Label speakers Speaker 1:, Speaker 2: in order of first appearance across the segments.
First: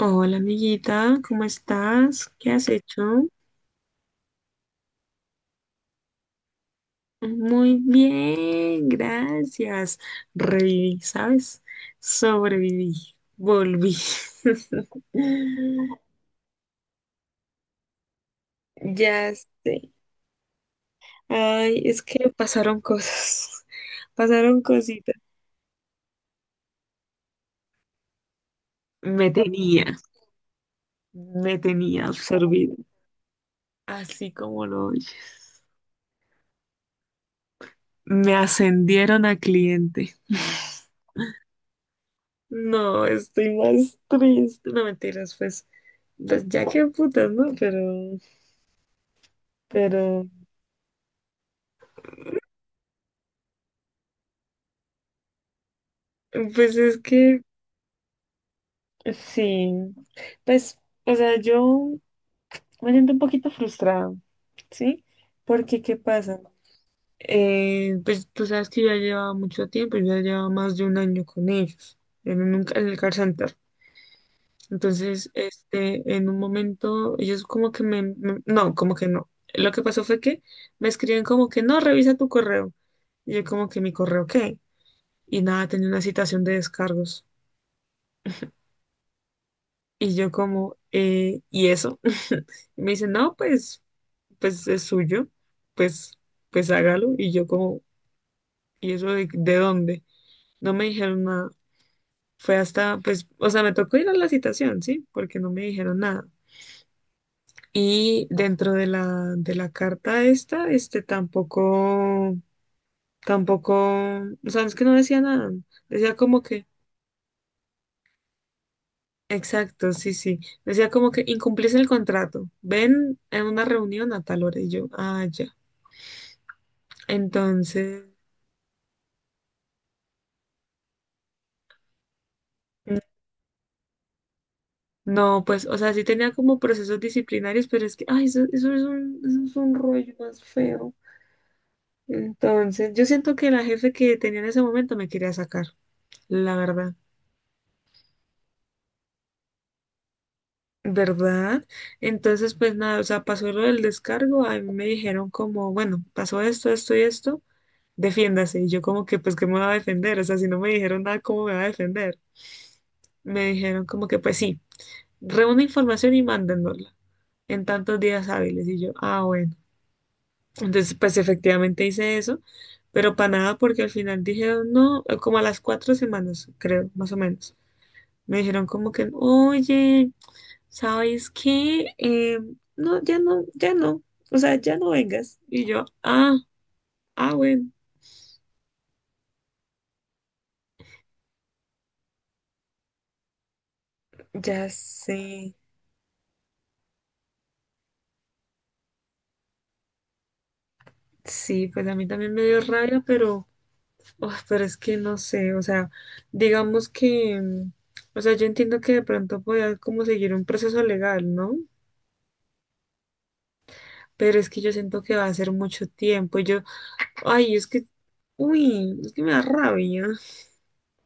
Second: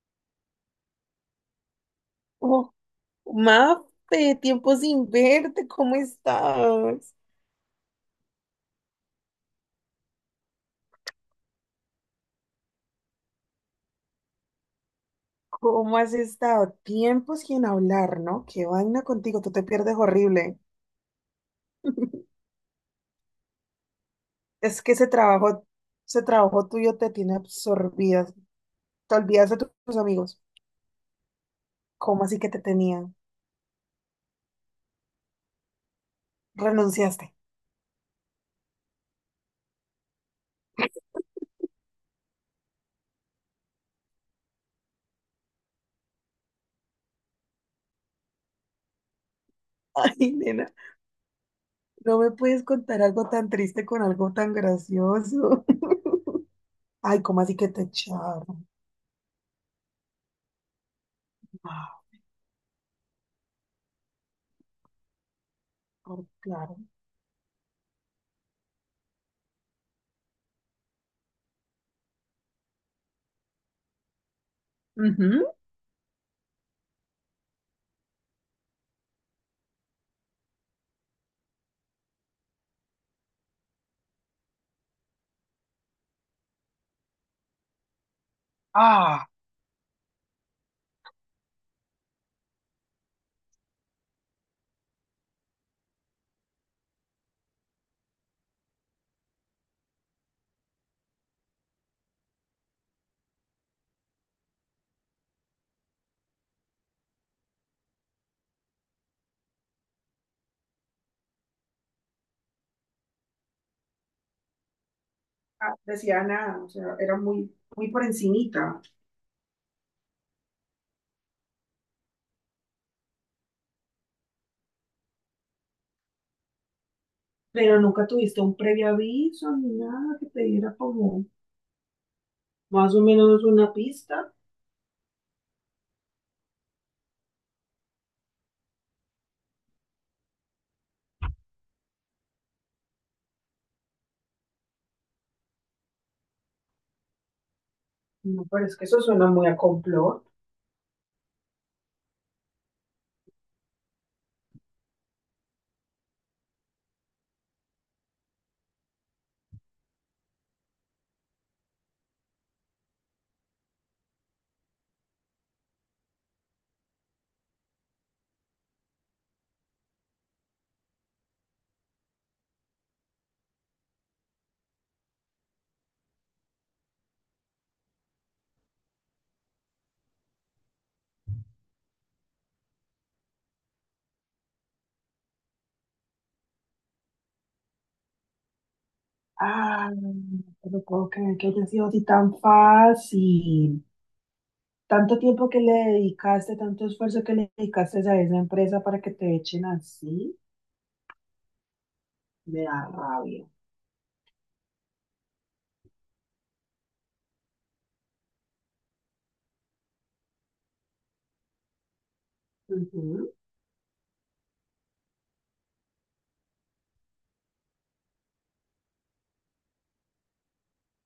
Speaker 1: Hola amiguita, ¿cómo estás? ¿Qué has
Speaker 2: Oh,
Speaker 1: hecho?
Speaker 2: Mafe, tiempo sin verte, ¿cómo estás?
Speaker 1: Muy bien, gracias. Reviví, ¿sabes? Sobreviví, volví.
Speaker 2: ¿Cómo has estado? Tiempo sin hablar, ¿no? Qué vaina
Speaker 1: Ya
Speaker 2: contigo, tú te
Speaker 1: sé.
Speaker 2: pierdes horrible.
Speaker 1: Ay, es que pasaron cosas, pasaron
Speaker 2: Es que
Speaker 1: cositas.
Speaker 2: ese trabajo tuyo te tiene absorbida. Te
Speaker 1: Me
Speaker 2: olvidas de
Speaker 1: tenía,
Speaker 2: tus amigos.
Speaker 1: Me tenía
Speaker 2: ¿Cómo así que te
Speaker 1: absorbido,
Speaker 2: tenían?
Speaker 1: así como lo oyes.
Speaker 2: Renunciaste.
Speaker 1: Me ascendieron a cliente. No, estoy más triste. No mentiras, fue. Pues ya que putas, ¿no? Pero, pero,
Speaker 2: Ay, nena, no me puedes contar algo tan triste con algo tan gracioso.
Speaker 1: pues es
Speaker 2: Ay,
Speaker 1: que
Speaker 2: ¿cómo así que te echaron?
Speaker 1: sí. Pues, o sea, yo
Speaker 2: Ah,
Speaker 1: me siento un poquito frustrada, ¿sí? Porque, ¿qué
Speaker 2: por
Speaker 1: pasa?
Speaker 2: claro.
Speaker 1: Pues tú sabes que yo ya llevaba más de un año con ellos, en el car center. Entonces,
Speaker 2: Ujú.
Speaker 1: en un momento, ellos como que no, como que no. Lo que pasó fue que me escriben como que no, revisa tu correo. Y yo como que mi correo, ¿qué? Y nada, tenía una citación de descargos.
Speaker 2: Ah,
Speaker 1: Y yo como, ¿y eso? Y me dice, no, pues, pues es suyo, pues, pues hágalo. Y yo como, ¿y eso de dónde? No me dijeron nada. Fue hasta, pues, o sea, me tocó ir a la citación, ¿sí? Porque no me dijeron nada. Y dentro de la carta esta, este tampoco, o sea, es que no decía nada. Decía
Speaker 2: decía
Speaker 1: como
Speaker 2: nada,
Speaker 1: que.
Speaker 2: o sea, era muy, muy por encimita.
Speaker 1: Exacto, sí, sí. Decía como que incumplís el contrato. Ven en una reunión a tal hora y yo, ah, ya.
Speaker 2: Pero
Speaker 1: Entonces,
Speaker 2: nunca tuviste un previo aviso ni nada que te diera como más o menos una pista.
Speaker 1: no, pues, o sea, sí tenía como procesos disciplinarios, pero es que, ay, eso es un rollo más feo. Entonces, yo siento que la jefe que tenía en ese momento me quería sacar, la verdad.
Speaker 2: No, pero es que eso suena muy a complot.
Speaker 1: ¿Verdad? Entonces, pues nada, o sea, pasó lo del descargo, a mí me dijeron como, bueno, pasó esto, esto y esto. Defiéndase. Y yo como que, pues, ¿qué me va a defender? O sea, si no me dijeron nada, ¿cómo me va a defender? Me dijeron como que, pues sí, reúne información y mándennosla en tantos días hábiles. Y yo, ah, bueno. Entonces, pues efectivamente hice eso, pero para nada porque al final dijeron, no, como a las 4 semanas, creo, más o menos. Me dijeron como que, oye, ¿sabes qué? No, ya no. O sea, ya no vengas. Y yo, ah, ah, bueno,
Speaker 2: Ah, pero puedo creer que haya sido así tan fácil.
Speaker 1: ya sé.
Speaker 2: Tanto tiempo que le dedicaste, tanto esfuerzo que le dedicaste a esa empresa para que te echen así,
Speaker 1: Sí, pues a mí también me dio
Speaker 2: me da
Speaker 1: rabia,
Speaker 2: rabia.
Speaker 1: pero, oh, pero es que no sé, o sea, digamos que, o sea, yo entiendo que de pronto pueda como seguir un proceso legal, ¿no?
Speaker 2: Ujú.
Speaker 1: Pero es que yo siento que va a ser mucho tiempo. Yo, ay, es que, uy, es que me da rabia.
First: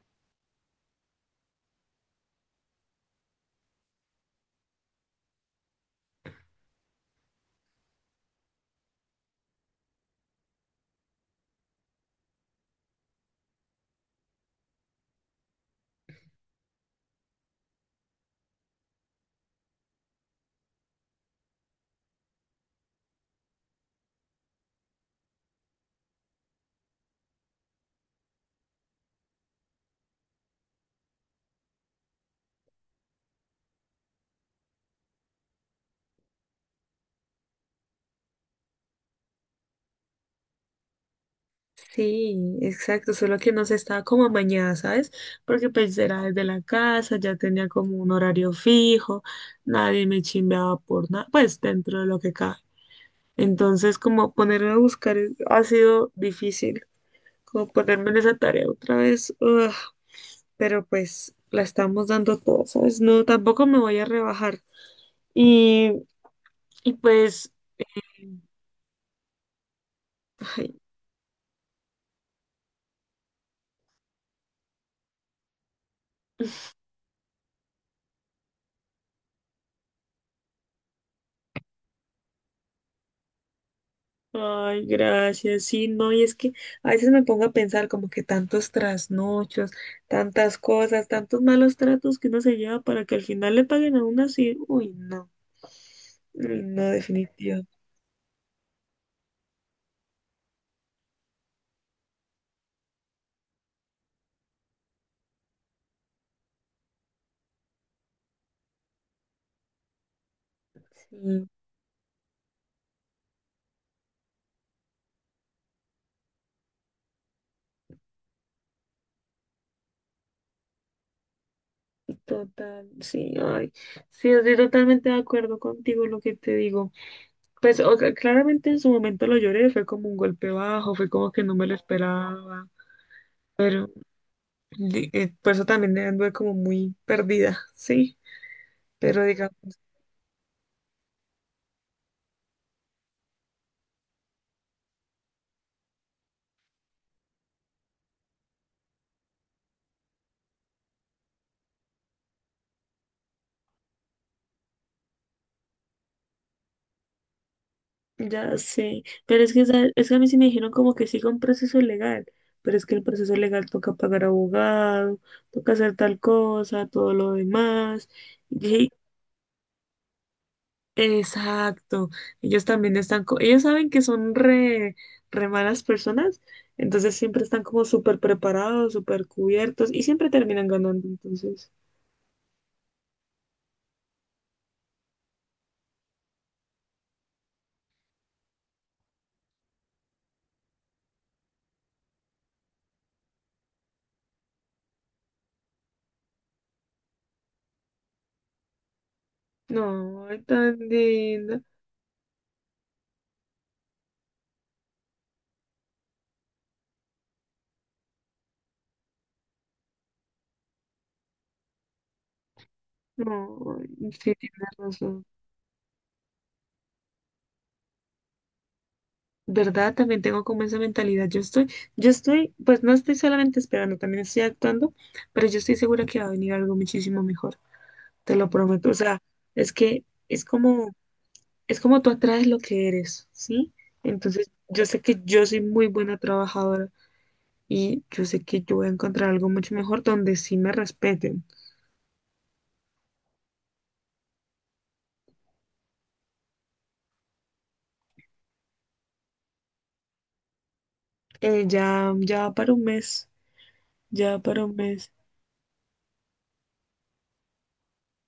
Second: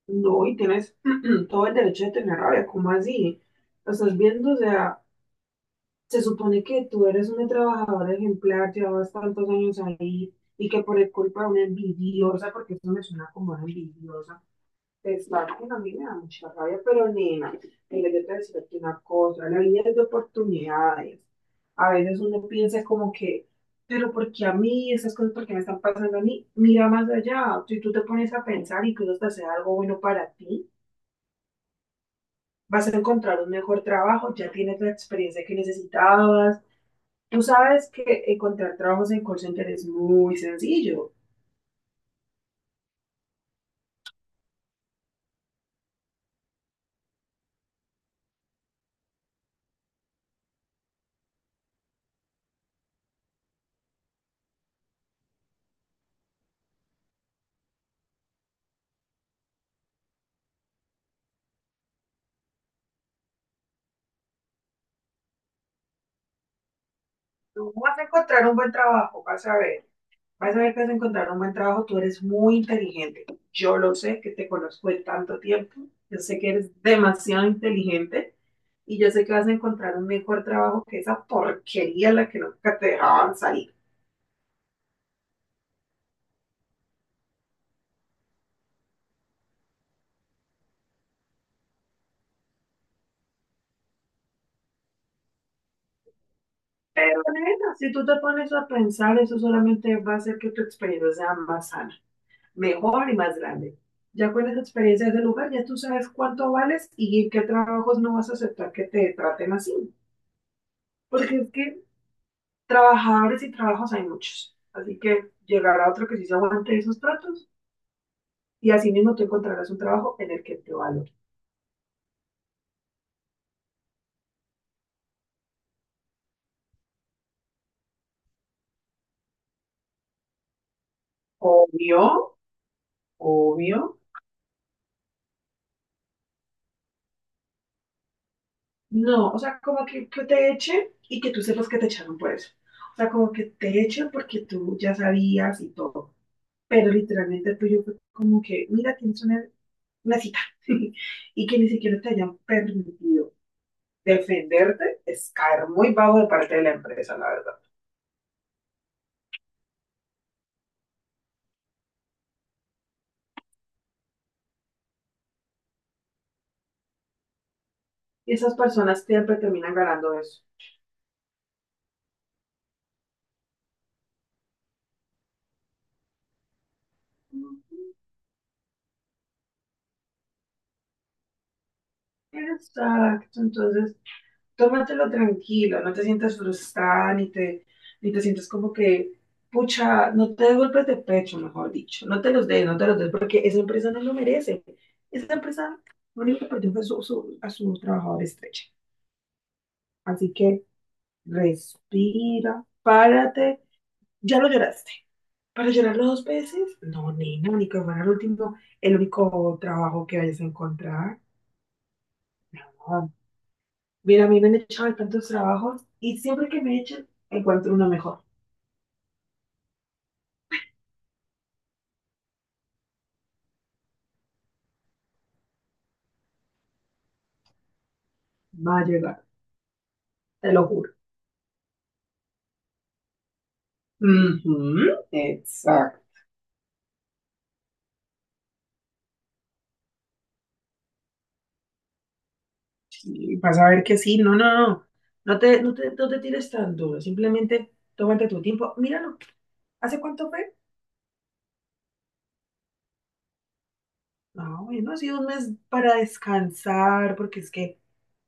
Speaker 2: No, y tienes todo el derecho de tener rabia, ¿cómo así? Lo estás viendo, o sea, se supone que tú eres una trabajadora ejemplar, llevabas tantos años ahí y que por el culpa de una envidiosa, porque eso me suena como una envidiosa, te que a mí me da mucha rabia, pero nena, mira, yo te voy a decir aquí una cosa, la vida es de oportunidades. A veces uno piensa como que, pero ¿por qué a mí? Esas cosas, ¿por qué me están pasando a mí? Mira más allá, si tú te pones a pensar, incluso hasta sea algo bueno para ti, vas a encontrar un mejor trabajo, ya tienes la experiencia que necesitabas. Tú sabes que encontrar trabajos en call center es muy sencillo.
Speaker 1: Sí, exacto, solo que no se estaba como amañada, ¿sabes? Porque pues era desde la casa, ya tenía como un horario fijo, nadie me chimbeaba por nada, pues dentro de lo que cabe. Entonces, como ponerme a buscar es- ha sido difícil, como ponerme en esa tarea otra vez, ugh, pero pues la estamos dando todas, ¿sabes? No, tampoco me voy a rebajar. Y, y pues,
Speaker 2: Tú vas a encontrar un buen trabajo, vas a ver. Vas a
Speaker 1: ay,
Speaker 2: ver que vas a encontrar un buen trabajo. Tú eres muy inteligente. Yo lo sé, que te conozco de tanto tiempo. Yo sé que eres demasiado inteligente y yo sé que vas a encontrar un mejor trabajo que esa porquería en la que nunca te dejaban salir.
Speaker 1: ay, gracias, sí, no, y es que a veces me pongo a pensar como que tantos trasnochos, tantas cosas, tantos malos tratos que uno se lleva para que al final le paguen a uno así, uy, no,
Speaker 2: Pero
Speaker 1: definitivo.
Speaker 2: nena, si tú te pones a pensar, eso solamente va a hacer que tu experiencia sea más sana, mejor y más grande. Ya con esa experiencia de lugar, ya tú sabes cuánto vales y en qué trabajos no vas a aceptar que te traten así. Porque es que trabajadores y trabajos hay muchos. Así que llegará otro que sí se aguante esos tratos y así mismo tú encontrarás un trabajo en el que te valore.
Speaker 1: Total, sí, ay, sí, estoy totalmente de acuerdo contigo lo que te digo. Pues o sea, claramente en su momento lo lloré, fue como un golpe bajo, fue como que no me lo
Speaker 2: Obvio,
Speaker 1: esperaba,
Speaker 2: obvio.
Speaker 1: pero por eso también anduve como muy perdida, sí, pero
Speaker 2: No, o
Speaker 1: digamos,
Speaker 2: sea, como que te echen y que tú sepas que te echaron por eso. O sea, como que te echen porque tú ya sabías y todo. Pero literalmente el tuyo fue como que, mira, tienes una cita. Y que ni siquiera te hayan permitido defenderte es caer muy bajo de parte de la empresa, la verdad.
Speaker 1: ya sé, pero es que, ¿sabes? Es que a mí sí me dijeron como que siga un proceso legal, pero es que el proceso legal toca pagar abogado, toca hacer tal cosa, todo lo demás.
Speaker 2: Y esas personas siempre terminan ganando eso.
Speaker 1: Exacto. Ellos también están, ellos saben que son re malas personas, entonces siempre están como súper preparados, súper cubiertos y siempre terminan ganando. Entonces,
Speaker 2: Exacto, entonces, tómatelo tranquilo, no te sientas frustrada, ni te sientas como que, pucha, no te des golpes de pecho, mejor dicho, no te los des, no te los des, porque esa empresa no lo merece. Esa empresa lo único que perdió fue a su trabajador estrecha.
Speaker 1: no,
Speaker 2: Así
Speaker 1: ay,
Speaker 2: que
Speaker 1: tan linda.
Speaker 2: respira, párate, ya lo lloraste. ¿Para llorarlo dos veces? No, nena, ni que fuera el último, el único trabajo que vayas a encontrar.
Speaker 1: No,
Speaker 2: Mira, a
Speaker 1: sí,
Speaker 2: mí me han
Speaker 1: tienes
Speaker 2: echado de
Speaker 1: razón.
Speaker 2: tantos trabajos y siempre que me echan, encuentro uno mejor.
Speaker 1: ¿Verdad? También tengo como esa mentalidad. Yo estoy, pues no estoy solamente esperando, también estoy actuando, pero yo estoy segura que va a venir algo muchísimo mejor. Te lo
Speaker 2: Va a
Speaker 1: prometo. O
Speaker 2: llegar,
Speaker 1: sea, es que es
Speaker 2: te lo juro.
Speaker 1: como es como tú atraes lo que eres, ¿sí? Entonces, yo sé
Speaker 2: Ujú,
Speaker 1: que yo soy muy
Speaker 2: exacto.
Speaker 1: buena trabajadora y yo sé que yo voy a encontrar algo mucho mejor donde sí me respeten.
Speaker 2: Y vas a ver que sí, no, no, no. No te tires tan duro, simplemente tómate tu tiempo. Míralo, ¿hace cuánto fue?
Speaker 1: Ya, ya va para un mes, ya va para
Speaker 2: No,
Speaker 1: un
Speaker 2: bueno, ha
Speaker 1: mes.
Speaker 2: sido un mes para descansar, porque es que,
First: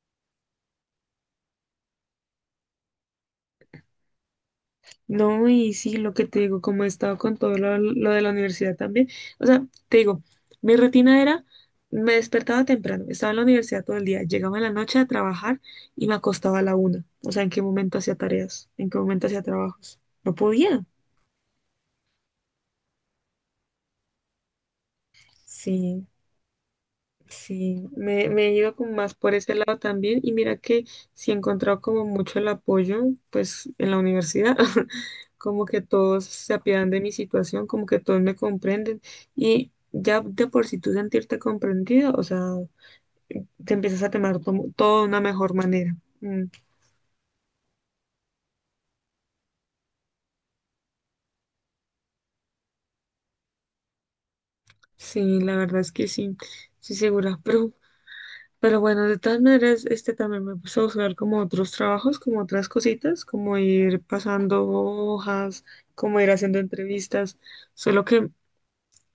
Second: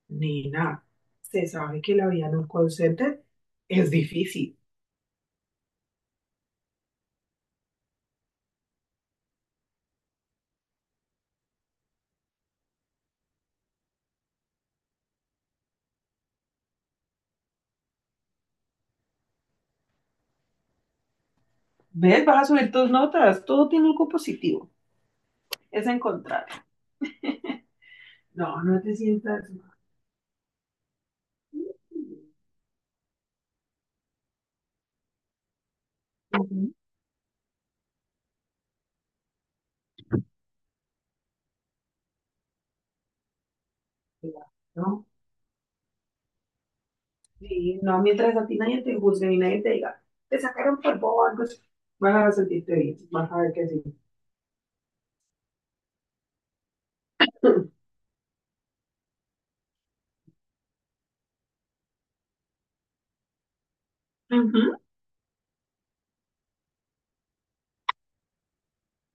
Speaker 2: nena, se sabe que la vida en un call center es difícil.
Speaker 1: No, y sí, lo que te digo, como he estado con todo lo de la universidad también, o sea, te digo, mi rutina era, me despertaba temprano, estaba en la universidad todo el día, llegaba en la noche a trabajar y me acostaba a la una. O sea, ¿en qué momento hacía tareas? ¿En qué momento hacía trabajos? No podía.
Speaker 2: ¿Ves? Vas a subir tus notas. Todo tiene algo positivo. Es
Speaker 1: Sí.
Speaker 2: encontrar.
Speaker 1: Sí, me he
Speaker 2: No,
Speaker 1: ido
Speaker 2: no
Speaker 1: como
Speaker 2: te
Speaker 1: más por
Speaker 2: sientas
Speaker 1: ese
Speaker 2: mal.
Speaker 1: lado también y mira que sí he encontrado como mucho el apoyo pues en la universidad, como que todos se
Speaker 2: Ujú.
Speaker 1: apiadan de mi situación, como que todos me comprenden y ya de por sí tú sentirte comprendido, o sea, te empiezas a tomar todo
Speaker 2: ¿No?
Speaker 1: de una mejor manera. Mm,
Speaker 2: Sí, no, mientras a ti nadie te juzgue y nadie te diga, te sacaron por bobo, algo así, vas a sentirte bien, vas a ver que sí.
Speaker 1: sí, la verdad es que sí, sí segura, pero. Pero bueno, de todas maneras, este también me puse a buscar como otros trabajos, como otras cositas, como ir pasando
Speaker 2: Ujú.
Speaker 1: hojas, como ir haciendo entrevistas, solo que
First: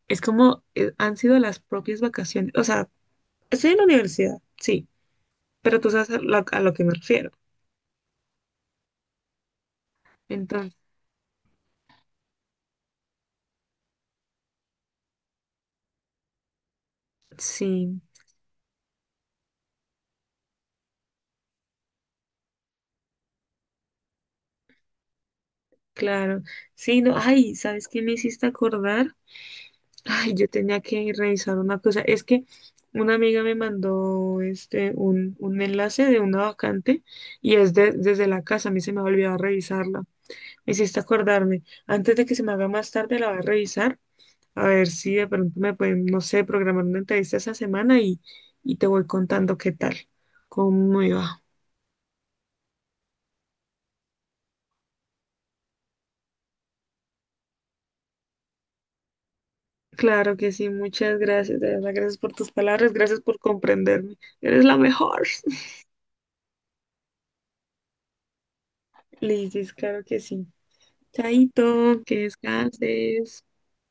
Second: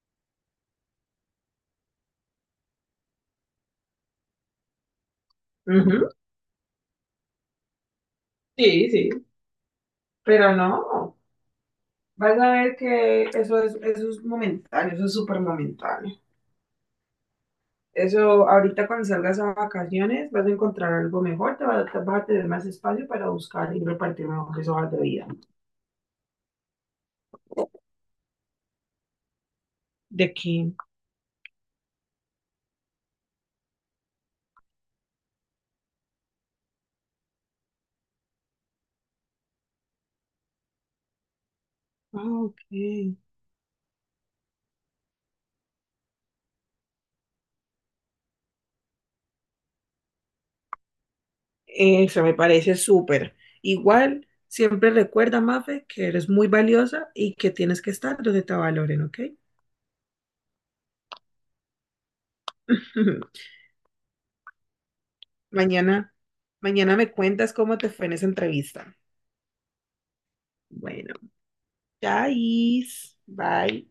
Speaker 1: es como han sido las propias vacaciones, o sea, estoy en la universidad, sí, pero tú sabes
Speaker 2: Ujú,
Speaker 1: a lo que me refiero.
Speaker 2: sí, sí, pero
Speaker 1: Entonces,
Speaker 2: no, vas a ver que eso es momentáneo, eso es súper momentáneo.
Speaker 1: sí,
Speaker 2: Eso, ahorita cuando salgas a vacaciones vas a encontrar algo mejor, vas a tener más espacio para buscar y repartir mejores hojas de vida.
Speaker 1: claro. Sí, no, ay, ¿sabes qué me hiciste acordar?
Speaker 2: ¿De
Speaker 1: Ay, yo
Speaker 2: quién?
Speaker 1: tenía que revisar una cosa. Es que una amiga me mandó este un enlace de una vacante y es desde la casa. A mí se me ha olvidado revisarla. Me hiciste acordarme. Antes
Speaker 2: Ah,
Speaker 1: de que se me haga más
Speaker 2: ok.
Speaker 1: tarde, la voy a revisar. A ver si de pronto me pueden, no sé, programar una entrevista esa semana y te voy contando qué tal, cómo iba.
Speaker 2: Eso me parece súper. Igual, siempre recuerda, Mafe, que eres muy valiosa y que tienes que estar donde te valoren, ¿ok?
Speaker 1: Claro que sí, muchas gracias. De verdad, gracias por tus palabras, gracias por comprenderme. Eres la mejor.
Speaker 2: Mañana, mañana me cuentas cómo te fue en esa entrevista.
Speaker 1: Liz, claro que sí.
Speaker 2: Bueno,
Speaker 1: Chaito, que
Speaker 2: chais,
Speaker 1: descanses.
Speaker 2: bye.